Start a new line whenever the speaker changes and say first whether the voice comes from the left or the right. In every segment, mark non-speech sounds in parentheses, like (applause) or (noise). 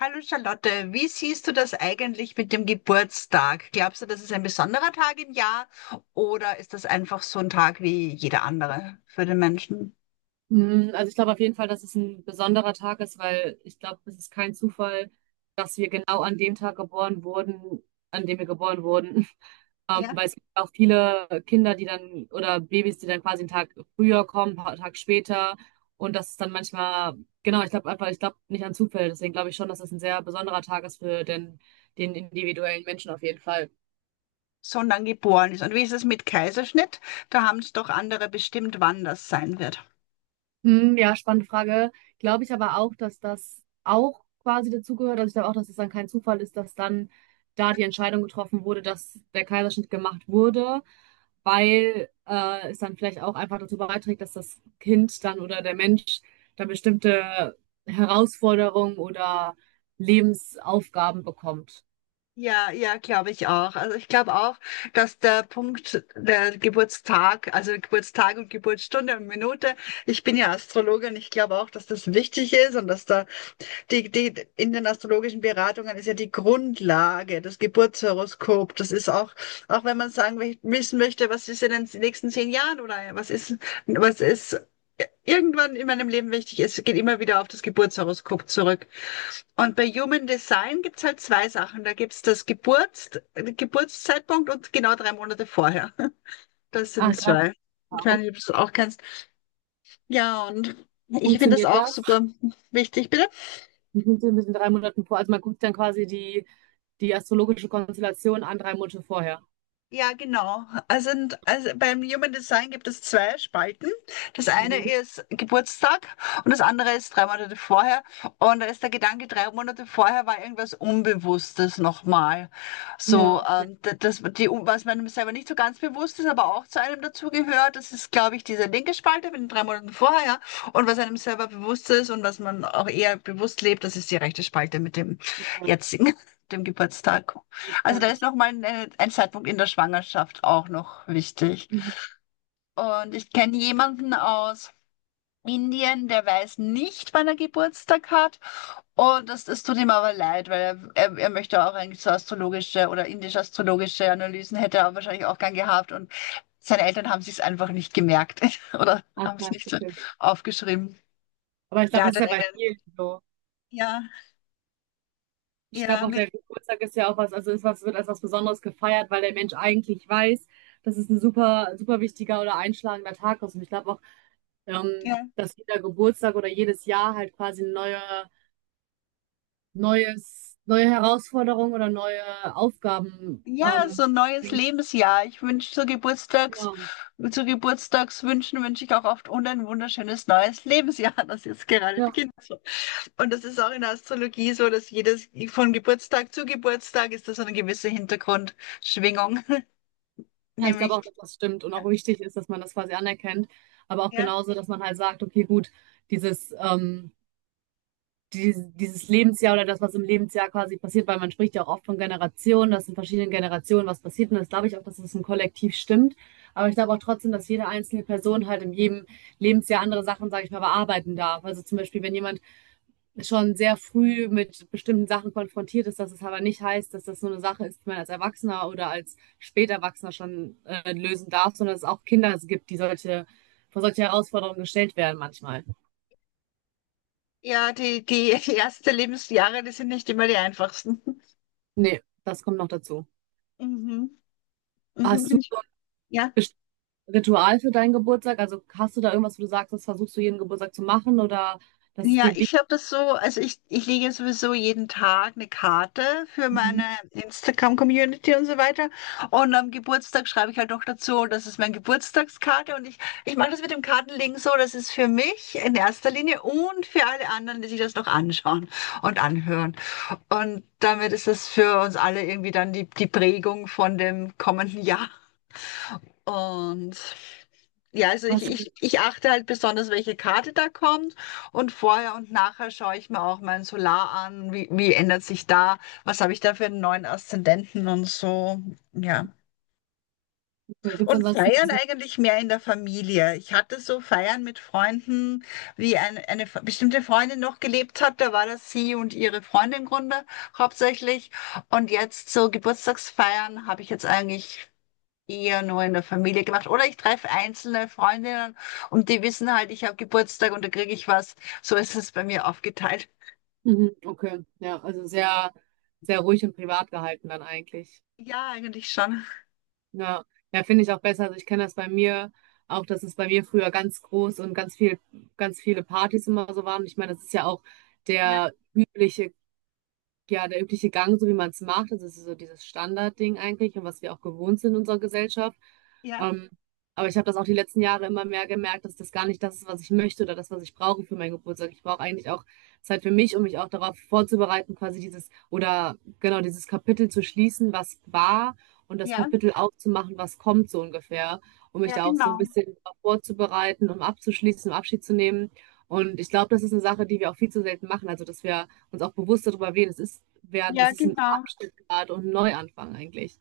left: Hallo Charlotte, wie siehst du das eigentlich mit dem Geburtstag? Glaubst du, das ist ein besonderer Tag im Jahr oder ist das einfach so ein Tag wie jeder andere für den Menschen,
right: Also ich glaube auf jeden Fall, dass es ein besonderer Tag ist, weil ich glaube, es ist kein Zufall, dass wir genau an dem Tag geboren wurden, an dem wir geboren wurden. (laughs)
left: der
right: Weil es gibt auch viele Kinder, die dann, oder Babys, die dann quasi einen Tag früher kommen, ein paar Tage später. Und das ist dann manchmal, genau, ich glaube einfach, ich glaube nicht an Zufälle. Deswegen glaube ich schon, dass es ein sehr besonderer Tag ist für den, den individuellen Menschen auf jeden Fall.
left: so lang geboren ist? Und wie ist es mit Kaiserschnitt? Da haben es doch andere bestimmt, wann das sein wird.
right: Hm, ja, spannende Frage. Glaube ich aber auch, dass das auch quasi dazugehört. Also ich glaube auch, dass es dann kein Zufall ist, dass dann da die Entscheidung getroffen wurde, dass der Kaiserschnitt gemacht wurde, weil es dann vielleicht auch einfach dazu beiträgt, dass das Kind dann oder der Mensch dann bestimmte Herausforderungen oder Lebensaufgaben bekommt.
left: Ja, ja, glaube ich auch. Also ich glaube auch, dass der Punkt, der Geburtstag, also Geburtstag und Geburtsstunde und Minute, ich bin ja Astrologin, ich glaube auch, dass das wichtig ist und dass da die in den astrologischen Beratungen ist ja die Grundlage, das Geburtshoroskop. Das ist auch, auch wenn man sagen, wissen möchte, was ist in den nächsten zehn Jahren oder was ist irgendwann in meinem Leben wichtig ist, geht immer wieder auf das Geburtshoroskop zurück. Und bei Human Design gibt's halt zwei Sachen. Da gibt's das Geburtszeitpunkt und genau drei Monate vorher. (laughs) Das
right: Ach,
left: sind
right: drei Monate
left: zwei. Ich weiß
right: auch.
left: nicht, ob du es auch kennst. Ja, und
right: Wie
left: ich finde das
right: funktioniert
left: auch
right: das?
left: super wichtig. Bitte?
right: Wie funktioniert das in drei Monaten vor? Also man guckt dann quasi die, die astrologische Konstellation an drei Monate vorher.
left: Ja, genau. Also beim Human Design gibt es zwei Spalten. Das eine ist Geburtstag und das andere ist drei Monate vorher. Und da ist der Gedanke, drei Monate vorher war irgendwas Unbewusstes nochmal.
right: Ja,
left: So,
right: auf jeden
left: die, was man selber nicht so ganz bewusst ist, aber auch zu einem dazugehört. Das ist, glaube ich, diese linke Spalte mit den drei Monaten vorher. Und was einem selber bewusst ist und was man auch eher bewusst lebt, das ist die rechte Spalte mit dem
right: Fall.
left: jetzigen, (laughs) dem Geburtstag. Also da ist
right: Entspannt.
left: noch mal ein Zeitpunkt in der Schwangerschaft auch noch wichtig.
right: Mhm.
left: Und ich kenne jemanden aus Indien, der weiß nicht, wann er Geburtstag hat. Und das tut ihm aber leid, weil er möchte auch eigentlich so astrologische oder indisch-astrologische Analysen hätte er wahrscheinlich auch gern gehabt. Und seine Eltern haben sich's einfach nicht gemerkt (laughs) oder haben es
right: Atmen.
left: nicht so aufgeschrieben.
right: Aber ich glaube,
left: Der
right: das
left: hat
right: ist
left: dann
right: ja bei
left: irgendeinen,
right: vielen so.
left: ja,
right: Ich
left: ja,
right: glaube auch,
left: mit-
right: der Geburtstag ist ja auch was, also ist was, wird als was Besonderes gefeiert, weil der Mensch eigentlich weiß, dass es ein super, super wichtiger oder einschlagender Tag ist. Und ich glaube auch, ähm,
left: ja.
right: dass jeder Geburtstag oder jedes Jahr halt quasi eine neue Herausforderung oder neue Aufgaben,
left: Ja, so ein neues
right: bringt.
left: Lebensjahr. Ich wünsche zu Geburtstags,
right: Genau.
left: Zu Geburtstagswünschen wünsche ich auch oft und ein wunderschönes neues Lebensjahr, (laughs) das jetzt gerade
right: Ja.
left: beginnt. So. Und das ist auch in der Astrologie so, dass jedes von Geburtstag zu Geburtstag ist das so eine gewisse Hintergrundschwingung. (laughs)
right: Ja, ich glaube
left: Nämlich,
right: auch, dass das stimmt und auch wichtig ist, dass man das quasi anerkennt, aber auch
left: ja,
right: genauso, dass man halt sagt, okay, gut, dieses, ähm, dieses Lebensjahr oder das, was im Lebensjahr quasi passiert, weil man spricht ja auch oft von Generationen, dass in verschiedenen Generationen was passiert und das glaube ich auch, dass es im Kollektiv stimmt, aber ich glaube auch trotzdem, dass jede einzelne Person halt in jedem Lebensjahr andere Sachen, sage ich mal, bearbeiten darf. Also zum Beispiel, wenn jemand schon sehr früh mit bestimmten Sachen konfrontiert ist, dass es aber nicht heißt, dass das nur eine Sache ist, die man als Erwachsener oder als Späterwachsener schon lösen darf, sondern dass es auch Kinder gibt, die solche, vor solche Herausforderungen gestellt werden manchmal.
left: ja, die ersten Lebensjahre, die sind nicht immer die einfachsten.
right: Das kommt noch dazu.
left: Mhm. Mhm.
right: Hast du
left: Ja.
right: ein Ritual für deinen Geburtstag? Also hast du da irgendwas, wo du sagst, das versuchst du jeden Geburtstag zu machen oder das ist
left: Ja,
right: dir
left: ich
right: wichtig?
left: habe das so, also ich lege ja sowieso jeden Tag eine Karte für meine
right: Mhm.
left: Instagram-Community und so weiter. Und am Geburtstag schreibe ich halt noch dazu, das ist meine Geburtstagskarte. Und ich mache das mit dem Kartenlegen so, das ist für mich in erster Linie und für alle anderen, die sich das noch anschauen und anhören. Und damit ist das für uns alle irgendwie dann die Prägung von dem kommenden Jahr. Und ja, also
right: Hast du, okay.
left: ich achte halt besonders, welche Karte da kommt. Und vorher und nachher schaue ich mir auch mein Solar an. Wie ändert sich da? Was habe ich da für einen neuen Aszendenten und so? Ja.
right: Gibt es
left: Und feiern
right: ansonsten?
left: eigentlich mehr in der Familie. Ich hatte so Feiern mit Freunden, wie eine bestimmte Freundin noch gelebt hat. Da war das sie und ihre Freundin im Grunde hauptsächlich. Und jetzt so Geburtstagsfeiern habe ich jetzt eigentlich eher nur in der Familie gemacht. Oder ich treffe einzelne Freundinnen und die wissen halt, ich habe Geburtstag und da kriege ich was. So ist es bei mir aufgeteilt.
right: Mhm. Okay, ja, also sehr, sehr ruhig und privat gehalten dann eigentlich.
left: Ja, eigentlich schon.
right: Ja, ja, finde ich auch besser. Also ich kenne das bei mir auch, dass es bei mir früher ganz groß und ganz viel, ganz viele Partys immer so waren. Ich meine, das ist ja auch
left: Ja,
right: der übliche Gang, so wie man es macht, das ist so dieses Standardding eigentlich und was wir auch gewohnt sind in unserer Gesellschaft.
left: ja,
right: Ähm, aber ich habe das auch die letzten Jahre immer mehr gemerkt, dass das gar nicht das ist, was ich möchte oder das, was ich brauche für meinen Geburtstag. Ich brauche eigentlich auch Zeit für mich, um mich auch darauf vorzubereiten, quasi dieses oder genau dieses Kapitel zu schließen, was war und das
left: ja,
right: Kapitel aufzumachen, was kommt so ungefähr, um mich
left: ja,
right: da auch so ein
left: genau.
right: bisschen drauf vorzubereiten, um abzuschließen, um Abschied zu nehmen. Und ich glaube, das ist eine Sache, die wir auch viel zu selten machen. Also, dass wir uns auch bewusst darüber werden. Es ist werden, es
left: Ja,
right: ist ein
left: genau.
right: Abschnitt gerade und ein Neuanfang eigentlich.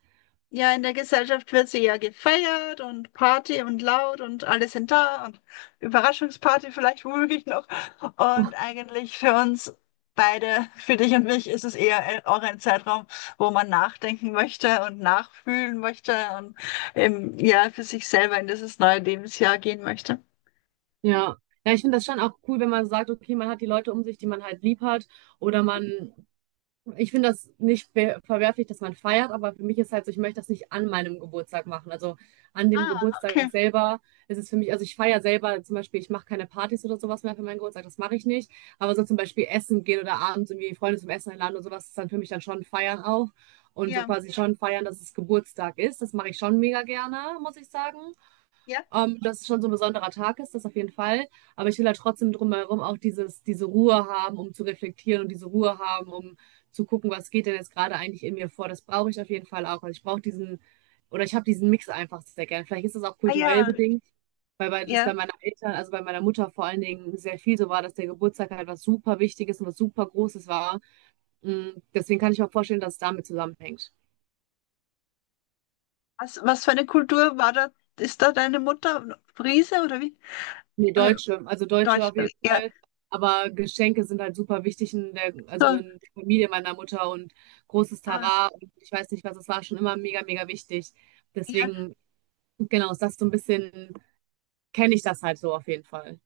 left: Ja, in der Gesellschaft wird sie ja gefeiert und Party und laut und alle sind da und Überraschungsparty vielleicht womöglich noch. Und eigentlich für uns beide, für dich und mich, ist es eher auch ein Zeitraum, wo man nachdenken möchte und nachfühlen möchte und ja, für sich selber in dieses neue Lebensjahr gehen möchte.
right: Ja. Ja, ich finde das schon auch cool, wenn man sagt, okay, man hat die Leute um sich, die man halt lieb hat, oder man ich finde das nicht be- verwerflich, dass man feiert, aber für mich ist halt so, ich möchte das nicht an meinem Geburtstag machen. Also an dem
left: Ah,
right: Geburtstag
left: okay.
right: selber ist es für mich, also ich feiere selber zum Beispiel, ich mache keine Partys oder sowas mehr für meinen Geburtstag, das mache ich nicht. Aber so zum Beispiel essen gehen oder abends irgendwie Freunde zum Essen einladen oder sowas, ist dann für mich dann schon feiern auch. Und so
left: Ja,
right: quasi schon feiern, dass es Geburtstag ist. Das mache ich schon mega gerne, muss ich sagen.
left: ja.
right: Dass es schon so ein besonderer Tag ist, das auf jeden Fall. Aber ich will halt trotzdem drumherum auch dieses, diese Ruhe haben, um zu reflektieren und diese Ruhe haben, um zu gucken, was geht denn jetzt gerade eigentlich in mir vor. Das brauche ich auf jeden Fall auch. Also ich brauche diesen, oder ich habe diesen Mix einfach sehr gern. Vielleicht ist das auch
left: Ah
right: kulturell
left: ja,
right: bedingt, weil bei, das
left: ja.
right: bei meinen Eltern, also bei meiner Mutter vor allen Dingen sehr viel so war, dass der Geburtstag halt was super Wichtiges und was super Großes war. Deswegen kann ich mir auch vorstellen, dass es damit zusammenhängt.
left: Was für eine Kultur war da? Ist da deine Mutter Friese oder wie?
right: Nee,
left: Oder
right: Deutsche, also Deutsche
left: Deutsch?
right: auf jeden
left: Ja,
right: Fall. Aber Geschenke sind halt super wichtig in der, also
left: so.
right: in der Familie meiner Mutter und großes
left: Ah,
right: Tara und ich weiß nicht was, es war schon immer mega, mega wichtig.
left: ja,
right: Deswegen, genau, ist das so ein bisschen, kenne ich das halt so auf jeden Fall.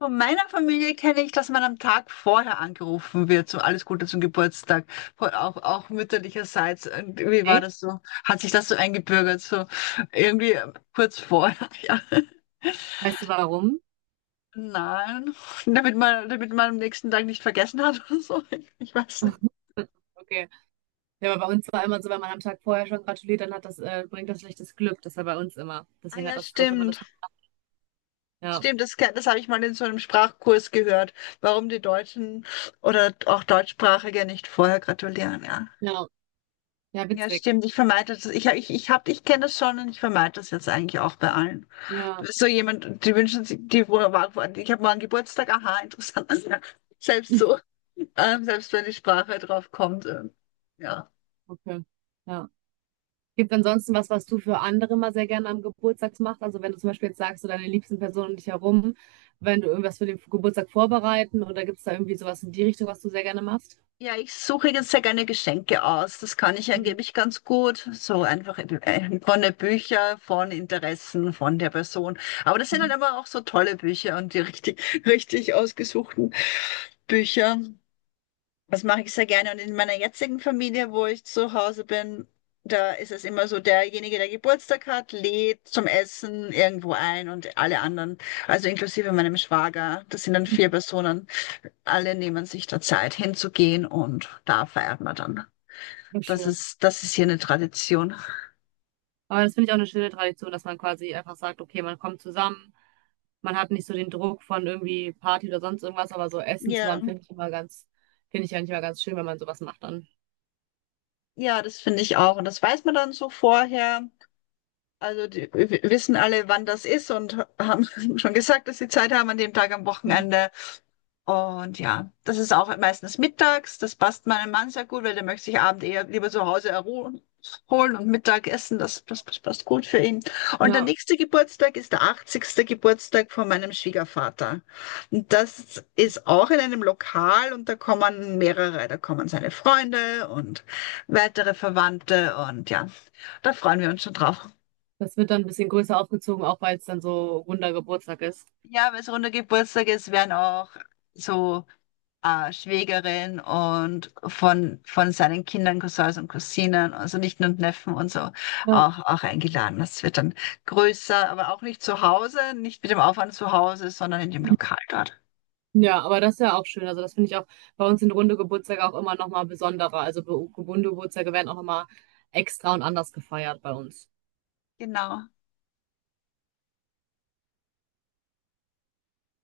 left: von meiner Familie kenne ich, dass man am Tag vorher angerufen wird, so alles Gute zum Geburtstag, auch, auch mütterlicherseits. Und wie war
right: Echt?
left: das so? Hat sich das so eingebürgert, so irgendwie kurz vorher? (laughs) Ja.
right: Weißt du warum?
left: Nein, damit man am nächsten Tag nicht vergessen hat oder so. (laughs) Ich weiß nicht.
right: (laughs) Okay. Ja, aber bei uns war immer so, wenn man am Tag vorher schon gratuliert, dann hat das, bringt das schlechtes Glück. Das war bei uns immer.
left: Ah
right: Deswegen hat
left: ja,
right: das dort immer das.
left: stimmt.
right: Ja.
left: Stimmt, das habe ich mal in so einem Sprachkurs gehört, warum die Deutschen oder auch Deutschsprachige nicht vorher gratulieren. Ja.
right: Ja. Ja,
left: Ja,
right: witzig.
left: stimmt. Ich vermeide das. Ich hab, ich kenne das schon und ich vermeide das jetzt eigentlich auch bei allen.
right: Ja.
left: So jemand, die wünschen sich, ich habe morgen Geburtstag, aha, (laughs) interessant. Ja, Selbst so,
right: (laughs)
left: selbst wenn die Sprache drauf kommt. Ja.
right: Okay. Ja. Gibt es ansonsten was, was du für andere mal sehr gerne am Geburtstag machst? Also wenn du zum Beispiel jetzt sagst, so deine liebsten Personen um dich herum, wenn du irgendwas für den Geburtstag vorbereiten oder gibt es da irgendwie sowas in die Richtung, was du sehr gerne machst?
left: Ja, ich suche jetzt sehr gerne Geschenke aus. Das kann ich
right: Mhm.
left: angeblich ganz gut. So einfach von den Büchern, von Interessen, von der Person. Aber das sind dann immer auch so tolle Bücher und (laughs) richtig ausgesuchten Bücher. Das mache ich sehr gerne. Und in meiner jetzigen Familie, wo ich zu Hause bin, da ist es immer so, derjenige, der Geburtstag hat, lädt zum Essen irgendwo ein und alle anderen, also inklusive meinem Schwager, das sind dann vier Personen, alle nehmen sich da Zeit hinzugehen und da feiert man dann.
right: Ja, schön.
left: Das ist hier eine Tradition.
right: Aber das finde ich auch eine schöne Tradition, dass man quasi einfach sagt, okay, man kommt zusammen, man hat nicht so den Druck von irgendwie Party oder sonst irgendwas, aber so Essen
left: Ja,
right: zusammen finde ich immer ganz, finde ich eigentlich immer ganz schön, wenn man sowas macht dann.
left: ja, das finde ich auch. Und das weiß man dann so vorher. Also wissen alle, wann das ist und haben (laughs) schon gesagt, dass sie Zeit haben an dem Tag am
right: Mhm.
left: Wochenende. Und ja, das ist auch meistens mittags. Das passt meinem Mann sehr gut, weil der möchte sich abend eher lieber zu Hause erholen holen und Mittag essen. Das passt gut für ihn. Und der
right: Ja,
left: nächste Geburtstag ist der 80. Geburtstag von meinem Schwiegervater. Und das ist auch in einem Lokal und da kommen mehrere. Da kommen seine Freunde und weitere Verwandte und ja, da freuen wir uns schon drauf.
right: das wird dann ein bisschen größer aufgezogen, auch weil es dann so runder Geburtstag ist.
left: Ja, weil es runder Geburtstag ist, werden auch so Schwägerin und von seinen Kindern, Cousins und Cousinen, also Nichten und Neffen und so,
right: Ja.
left: auch eingeladen. Das wird dann größer, aber auch nicht zu Hause, nicht mit dem Aufwand zu Hause, sondern in dem Lokal dort.
right: Ja, aber das ist ja auch schön. Also das finde ich auch bei uns sind runde Geburtstage auch immer nochmal besonderer. Also be- runde Geburtstage werden auch nochmal extra und anders gefeiert bei uns.
left: Genau.